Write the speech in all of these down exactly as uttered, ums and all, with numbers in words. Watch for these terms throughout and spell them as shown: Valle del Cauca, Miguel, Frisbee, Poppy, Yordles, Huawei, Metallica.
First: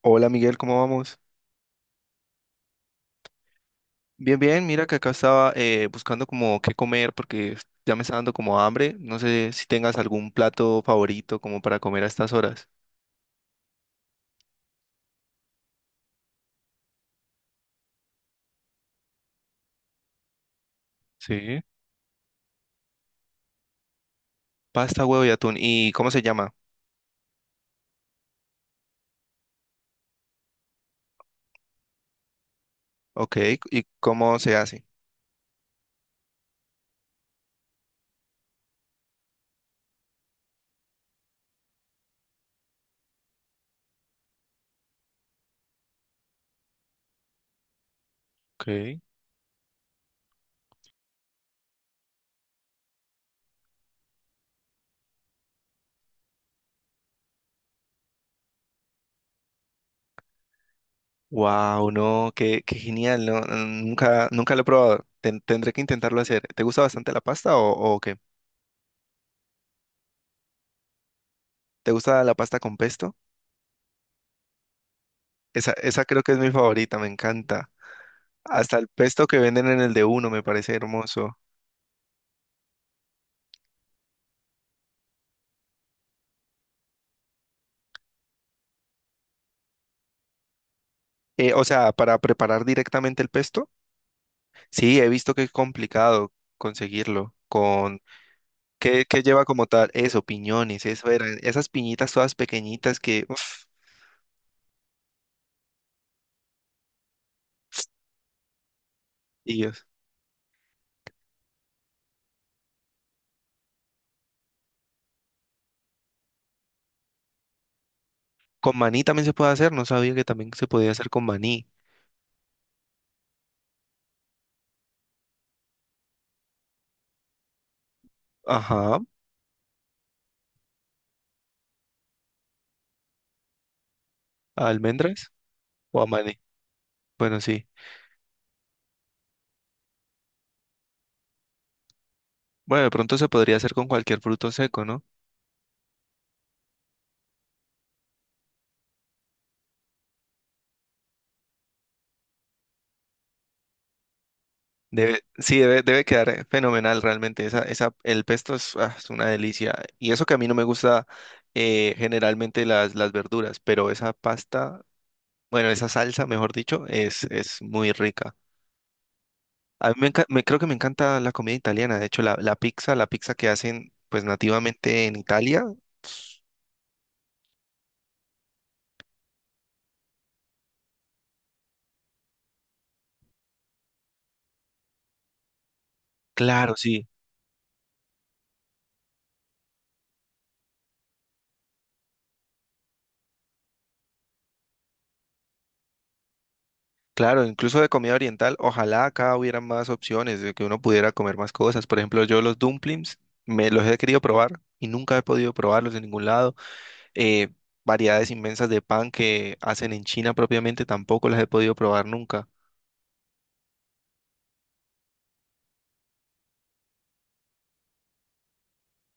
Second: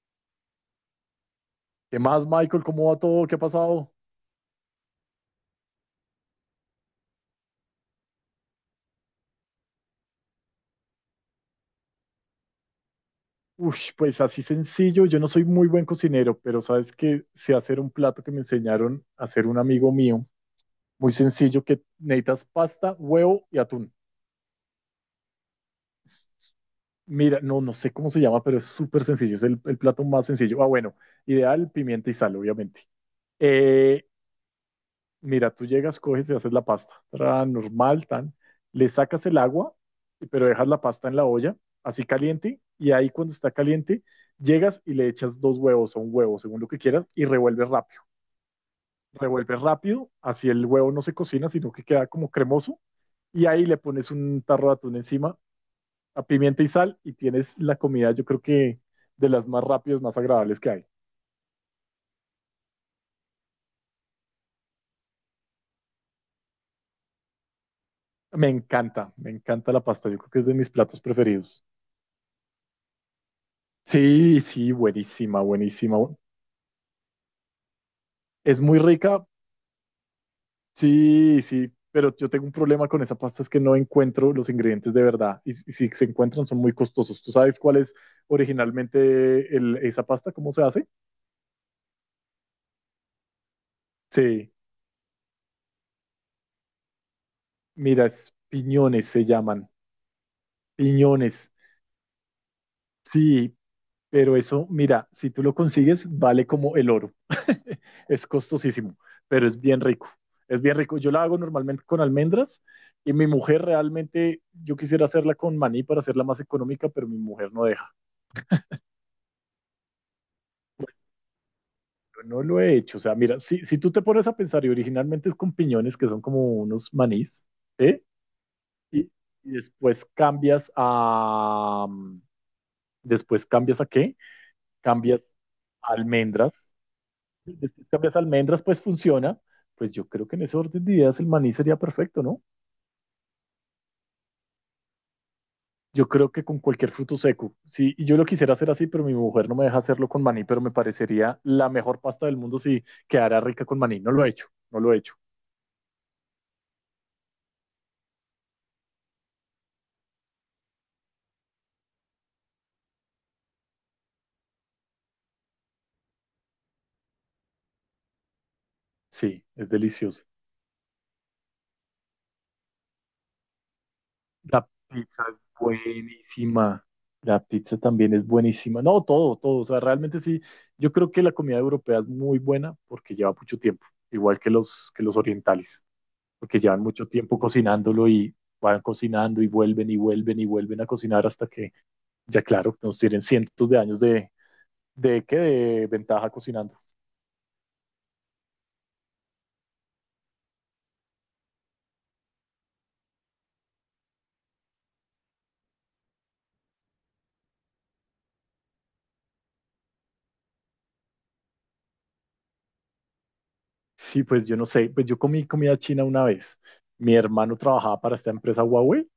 Hola Miguel, ¿cómo vamos? ¿Qué más, Michael? ¿Cómo va todo? ¿Qué ha pasado? Bien, bien, mira que acá estaba eh, buscando como qué comer porque ya me está dando como hambre. No sé si tengas algún plato favorito como para comer a estas horas. Ush, pues así sencillo, yo no soy muy buen cocinero, pero sabes que sé hacer un plato que me enseñaron a hacer un amigo mío, muy Sí. sencillo, que necesitas pasta, huevo y atún. Pasta, huevo y atún. ¿Y cómo se S- llama? Mira, no, no sé cómo se llama, pero es súper sencillo, es el, el plato más sencillo. Ah, bueno, ideal, pimienta y sal, obviamente. Ok, ¿y Eh, cómo se hace? Mira, tú llegas, coges y haces la pasta. Tra, normal, tan. Le sacas el agua, y- pero dejas la pasta en la olla, así caliente. Y ahí cuando está caliente, llegas y le echas dos huevos o un huevo, según lo que quieras, y revuelves rápido. Ok. Revuelves rápido, así el huevo no se cocina, sino que queda como cremoso. Y ahí le pones un tarro de atún encima, a pimienta y sal, y tienes la comida, yo creo que de las más rápidas, más agradables que hay. Wow, no, qué, qué genial, no. Mm, nunca, nunca lo he probado. Ten- tendré que intentarlo hacer. ¿Te gusta bastante la pasta o, o qué? Me encanta, me encanta la pasta. Yo creo que es de mis platos preferidos. ¿Te gusta la pasta con pesto? Sí, sí, buenísima, Esa, buenísima. esa bu- creo que es mi favorita, me encanta. Es Hasta muy el rica, pesto que venden en el de uno me parece hermoso. sí, sí, pero yo tengo un problema con esa pasta, es que no encuentro los ingredientes de verdad y, s- y si se encuentran son muy costosos. ¿Tú sabes cuál es originalmente el- esa pasta? ¿Cómo se hace? Eh, o sea, para preparar directamente el pesto, Sí, sí, he visto que es complicado conseguirlo. Con mira, es ¿qué, piñones qué se lleva como llaman, tal? Eso, piñones, eso eran, piñones. esas piñitas todas pequeñitas que, Sí, uff, pero eso, mira, si tú lo consigues, vale como el oro. Es costosísimo, pero es bien Dios. rico. Es bien rico. Yo la hago normalmente con almendras y mi mujer realmente, yo quisiera hacerla con maní para hacerla más económica, pero mi mujer no deja. Con maní también se puede hacer, no sabía que también se podía hacer con maní. No lo he hecho. O sea, mira, si, si tú te pones a pensar y originalmente es con piñones que son como unos manís, ¿eh? Ajá, Y, y después cambias a... mm, ¿Después cambias a qué? ¿a Cambias almendras a o a maní? almendras. Bueno, sí. Después cambias a almendras, pues funciona. Pues yo creo que en ese orden de ideas el maní sería perfecto, ¿no? Bueno, de pronto se podría hacer con cualquier fruto seco, ¿no? Yo creo que con cualquier fruto seco, sí, y yo lo quisiera hacer así, pero mi mujer no me deja hacerlo con maní, pero me parecería la mejor pasta del mundo si quedara rica con maní. No lo he hecho, no lo he hecho. Debe, sí, debe, debe quedar fenomenal realmente. Esa, esa, el pesto es, ah, es una delicia. Y eso que a mí no me gusta eh, generalmente las, las verduras, pero esa pasta, bueno, esa salsa, mejor dicho, es, es muy rica. Sí, es A mí me, delicioso. enca- me- creo que me encanta la comida italiana. De hecho, la, la pizza, la pizza que hacen pues La nativamente en pizza es Italia, buenísima. La pizza también es buenísima. No, todo, todo. O sea, realmente sí. Yo creo que la comida europea es muy buena porque lleva mucho tiempo, igual que los, que los orientales, porque claro, llevan sí. mucho tiempo cocinándolo y van cocinando y vuelven y vuelven y vuelven a cocinar hasta que, ya claro, nos tienen cientos de años de, de, ¿qué? De ventaja cocinando. Claro, incluso de comida oriental, ojalá acá hubiera más opciones, de que uno pudiera comer más cosas. Por ejemplo, yo los dumplings me los he querido probar y nunca he podido probarlos en ningún lado. eh, Variedades inmensas de pan que hacen en China propiamente, tampoco las he podido probar nunca. Sí, pues yo no sé. Pues yo comí comida china una vez. Mi hermano trabajaba para esta empresa Huawei.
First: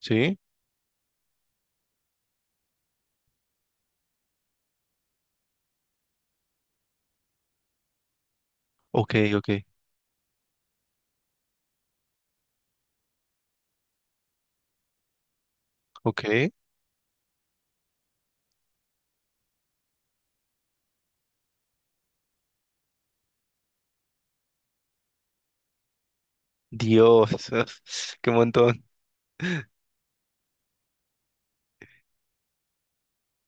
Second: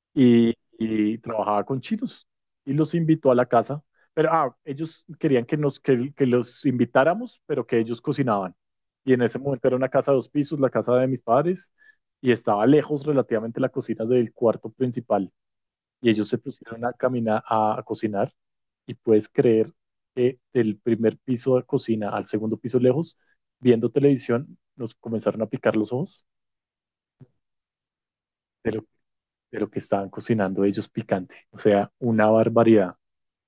¿Sí? y, y trabajaba con chinos y los invitó a la casa. Pero ah, ellos querían que, nos, que, que los invitáramos, pero que ellos cocinaban. Y Ok, en ese ok, momento era una casa de dos pisos, la casa de mis padres, y estaba lejos relativamente la cocina del cuarto principal. Y ellos se ok. pusieron a caminar, a, a cocinar, y puedes creer que del primer piso de cocina al segundo piso lejos, viendo televisión, nos comenzaron a picar los ojos Dios, qué de montón. lo, de lo que estaban cocinando ellos picante. O sea, una barbaridad.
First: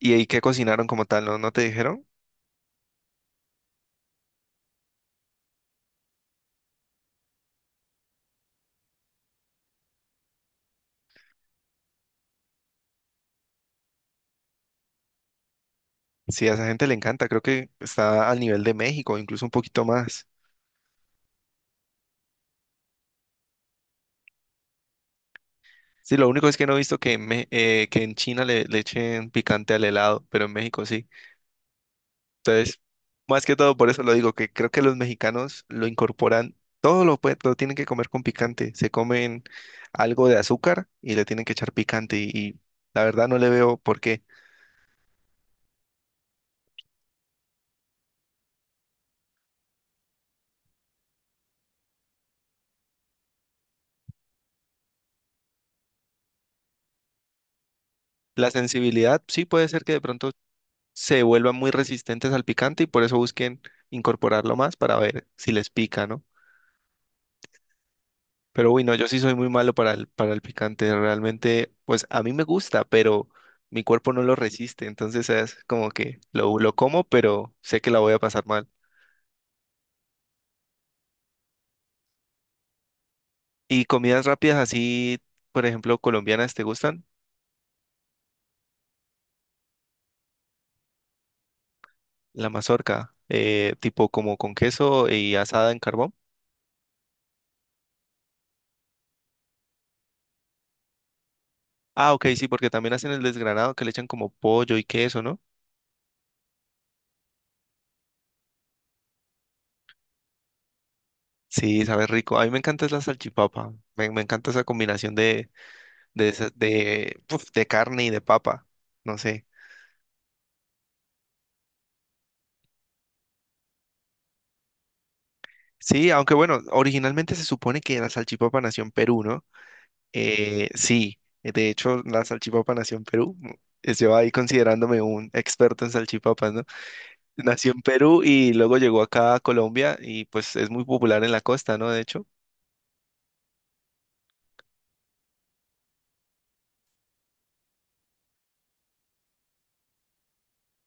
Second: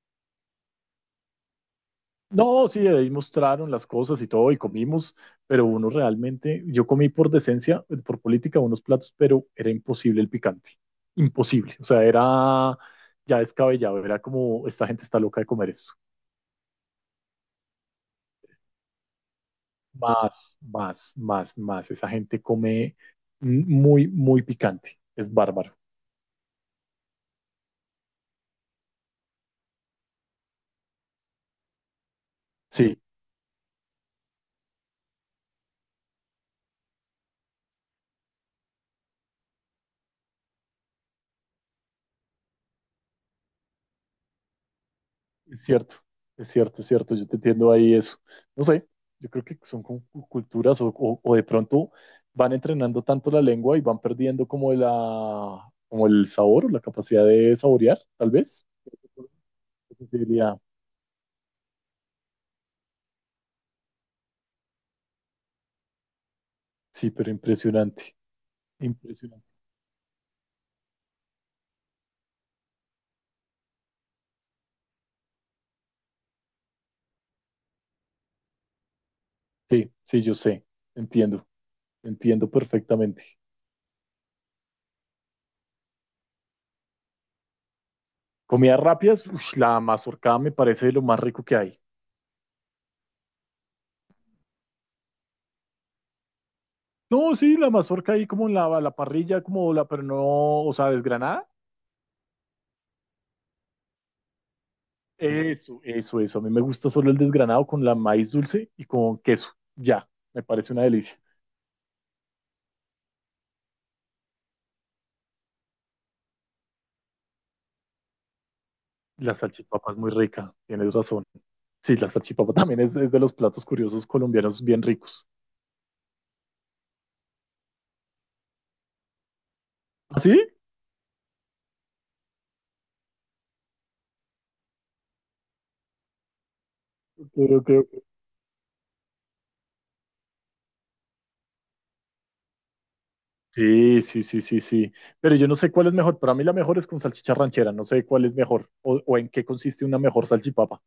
¿Y ahí qué cocinaron como tal? ¿No, no te dijeron? No, sí, ahí mostraron las cosas y todo, y comimos, pero uno realmente, yo comí por decencia, por política, unos platos, pero era imposible el picante, imposible, o sea, era ya descabellado, era como, esta gente está loca de comer eso, Sí, a esa gente le encanta, creo que está al nivel de México, incluso un poquito más. más, más, más, más, esa gente come muy, muy picante, es bárbaro, Sí, lo único es que no he visto que en, Me- eh, que en China le, le echen picante al helado, pero en México sí. Entonces, sí. más que todo por eso lo digo, que creo que los mexicanos lo incorporan, todo lo, pue- lo tienen que comer con picante, se comen algo de azúcar y le tienen que echar picante y, y la verdad no le veo por qué. Es cierto, es cierto, es cierto, yo te entiendo ahí eso. No sé, yo creo que son como cu- culturas o, o- o de pronto van entrenando tanto la lengua y van perdiendo como la, como el sabor o la capacidad de saborear, tal La vez. sensibilidad sí puede ser que de La pronto sería. se vuelvan muy resistentes al picante y por eso busquen incorporarlo más para ver si les pica, ¿no? Sí, pero impresionante, Pero bueno, yo sí soy impresionante. muy malo para el, para el picante. Realmente, pues a mí me gusta, pero mi cuerpo no lo resiste. Entonces es como que lo, lo como, pero sé que la voy a pasar mal. Sí, sí, yo sé, entiendo, entiendo perfectamente. ¿Y comidas rápidas así, por ejemplo, colombianas, te gustan? Comidas rápidas, ush, la mazorca me parece lo más rico que hay. La mazorca, eh, tipo como con queso y asada en carbón. No, sí, la mazorca ahí como en la, la parrilla, como la, pero no, o sea, desgranada. Ah, ok, sí, porque también hacen el desgranado que le echan como pollo y queso, ¿no? Eso, eso, eso. A mí me gusta solo el desgranado con la maíz dulce y con queso. Ya, me parece una delicia. Sí, sabe rico. A mí me encanta es la salchipapa. Me, me encanta esa combinación de, de, esa- de, uf, de carne y de papa. No La sé. salchipapa es muy rica, tienes razón. Sí, la salchipapa también es, es de los platos curiosos colombianos bien ricos. Sí, aunque bueno, originalmente se supone que la salchipapa nació en Perú, ¿no? ¿Ah, sí? Eh, sí, de hecho, la salchipapa nació en Perú. Es yo ahí considerándome un experto en salchipapas, ¿no? Ok, ok, Nació en ok. Perú y luego llegó acá a Colombia y pues es muy popular en la costa, ¿no? De hecho, Sí, sí, sí, sí, sí. Pero yo no sé cuál es mejor. Para mí la mejor es con salchicha ranchera. No sé cuál es mejor o, o en qué consiste una mejor salchipapa.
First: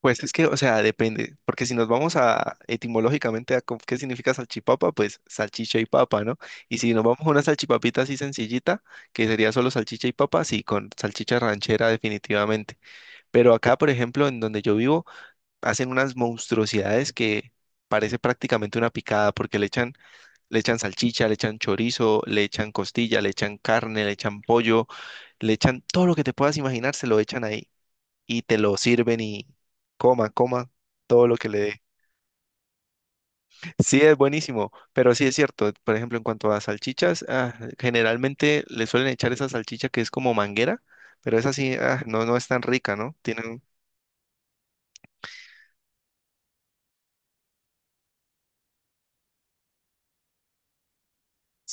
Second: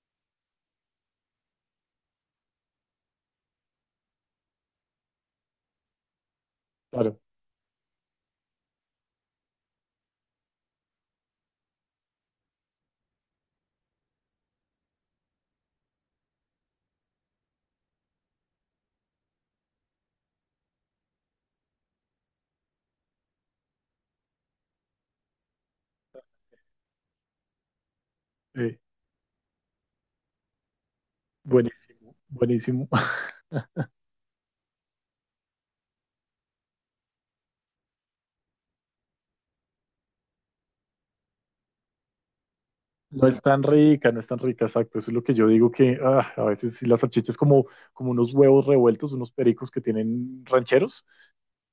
pues es que, o sea, depende, porque si nos vamos a etimológicamente a co- qué significa salchipapa, pues salchicha y papa, ¿no? Y si nos vamos Claro. a una salchipapita así sencillita, que sería solo salchicha y papa, sí, con salchicha ranchera definitivamente. Pero acá, por ejemplo, en donde yo vivo, hacen unas monstruosidades que parece prácticamente una picada, porque le echan, le echan salchicha, le echan chorizo, le echan costilla, le echan carne, le echan pollo, le echan todo lo que te puedas imaginar, se lo echan ahí y te lo eh, sirven y coma, coma todo lo que le dé. Buenísimo, buenísimo. Sí, es buenísimo, pero sí es cierto. Por ejemplo, en cuanto a salchichas, ah, generalmente le suelen echar esa salchicha que es como manguera, pero esa sí, ah, no, no es tan rica, ¿no? No es Tienen, tan rica, no es tan rica, exacto. Eso es lo que yo digo que ah, a veces sí las salchichas como, como unos huevos revueltos, unos pericos que tienen rancheros,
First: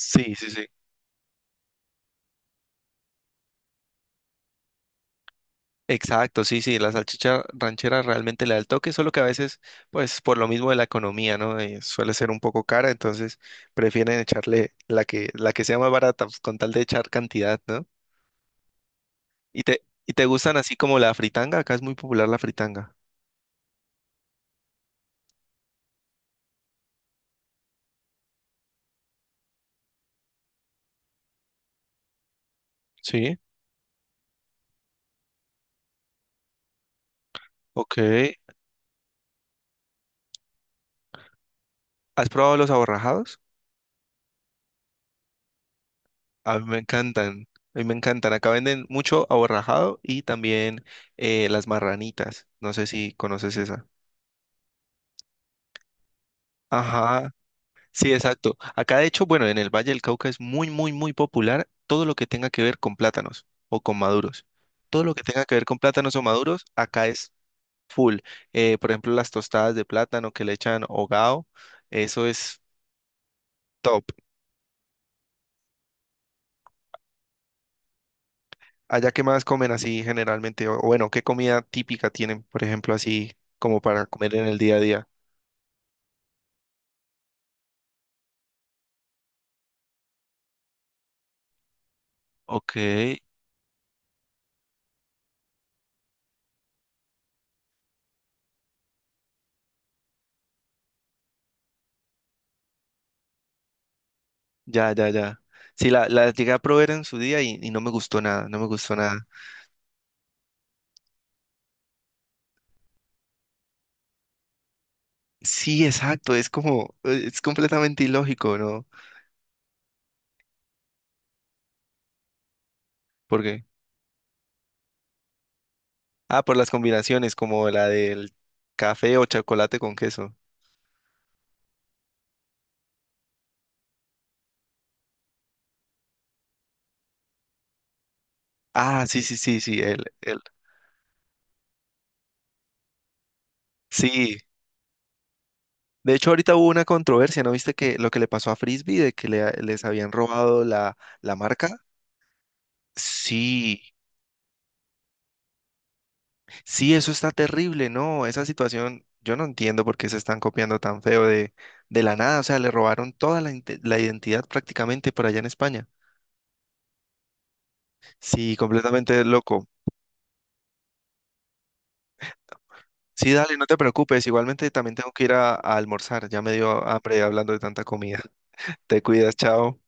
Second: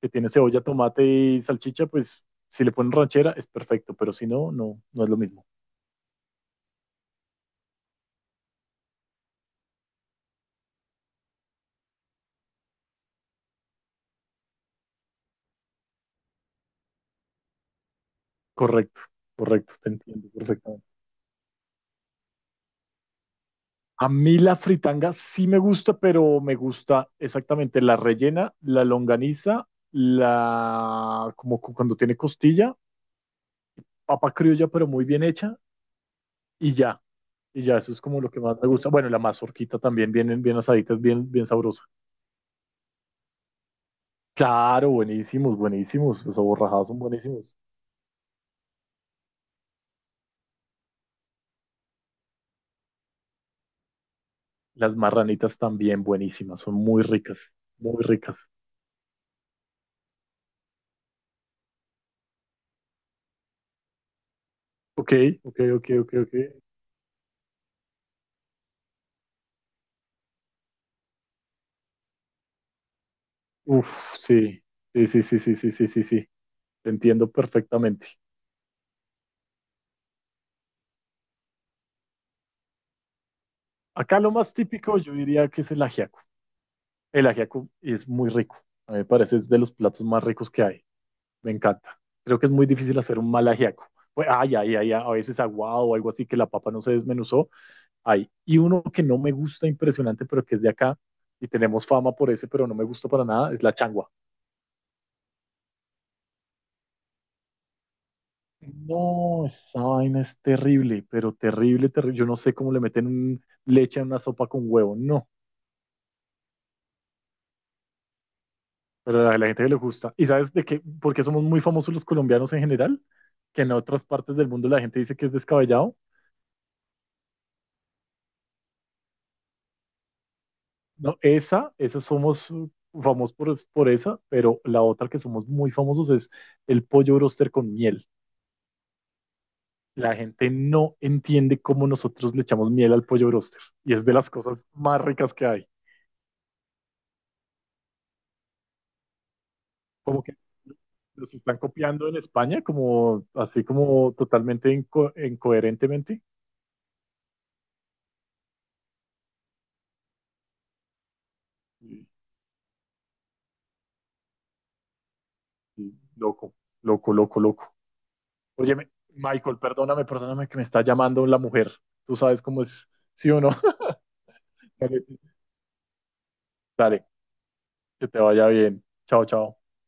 que tiene sí, cebolla, sí. tomate y salchicha, pues si le ponen ranchera es perfecto, pero si no, no, no es lo mismo. Exacto, sí, sí, la salchicha ranchera realmente le da el toque, solo que a veces, pues por lo mismo de la economía, ¿no? Eh, suele ser un poco cara, entonces prefieren echarle la que, la que sea más barata, pues, con tal de echar cantidad, ¿no? Correcto, ¿Y correcto, te, te ¿y te entiendo gustan así perfectamente. como la fritanga? Acá es muy popular la fritanga. A mí la fritanga sí me gusta, pero me gusta exactamente la rellena, la longaniza, la como cu- cuando tiene costilla, Sí, papa criolla, pero muy bien hecha, y ya. Y ya eso ok. es como lo que más me gusta. Bueno, la mazorquita también, bien, bien asaditas, bien, bien sabrosa. ¿Has probado los aborrajados? Claro, buenísimos, buenísimos. Los A mí me aborrajados son encantan, buenísimos. a mí me encantan. Acá venden mucho aborrajado y también eh, las marranitas. No sé si conoces esa. Las marranitas también buenísimas, son muy Ajá, ricas, muy sí, ricas. exacto. Acá, de hecho, bueno, en el Valle del Cauca es muy, muy, muy popular todo lo que tenga que ver con plátanos o con maduros. Todo Ok, lo que tenga que ok, ver con ok, ok, plátanos o ok. maduros, acá es full. Eh, por ejemplo, las tostadas de plátano que le echan hogao, eso es top. Uf, sí, sí, sí, sí, sí, sí, sí, sí, sí. Te entiendo perfectamente. Allá, ¿qué más comen así generalmente? O o bueno, ¿qué comida típica tienen, por ejemplo, así como para Acá lo comer en más el día a típico día? yo diría que es el ajiaco. El ajiaco es muy rico. A mí me parece es de los platos más ricos que hay. Me encanta. Creo que es muy Ok, difícil hacer un mal ajiaco. Pues, ay, ay, ay, a veces aguado o algo así que la papa no se desmenuzó. Ay. Y uno que no me gusta impresionante, pero que es de acá y tenemos fama por ese, pero no me gusta para nada, es la changua. ya, ya, ya. Sí, la, la llegué a probar en su día y, y no me gustó nada, no me gustó nada. No, esa vaina es terrible, pero terrible, terrible. Yo no sé cómo le meten un- leche a una sopa con huevo. No, Sí, exacto, es como, eh, es completamente ilógico, ¿no? pero a la gente que le gusta. ¿Y sabes de qué? ¿Por qué somos muy famosos los colombianos en general? Que Porque, en otras partes del mundo la gente dice que es descabellado. ah, por las combinaciones, como la del café o chocolate con queso. No, esa, esa somos uh, famosos por, por esa, pero la otra que somos muy famosos es el pollo broster con miel. Ah, sí, sí, sí, sí, él, La él. gente no entiende cómo nosotros le echamos miel al pollo broster y es de las Sí, cosas más ricas que hay. de hecho ahorita hubo una controversia, ¿no viste que lo que le pasó a Frisbee de que le- les habían Como que robado la, los la están marca? copiando en España, como así Sí, como totalmente inco- incoherentemente. sí, eso está terrible, ¿no? Esa situación, yo no entiendo por qué se están copiando tan feo de, de Y- la nada, o sea, le robaron toda la, inte- la identidad prácticamente por allá en España. y loco, loco, loco, loco. Sí, Oye, completamente Michael, loco. perdóname, perdóname que me está llamando la mujer. Tú sabes cómo es, ¿sí Sí, o no? dale, no te preocupes. Igualmente también Dale, tengo que ir a, a almorzar. Ya me dio dale. hambre hablando de tanta Que te comida. vaya bien. Te Chao, cuidas, chao. chao.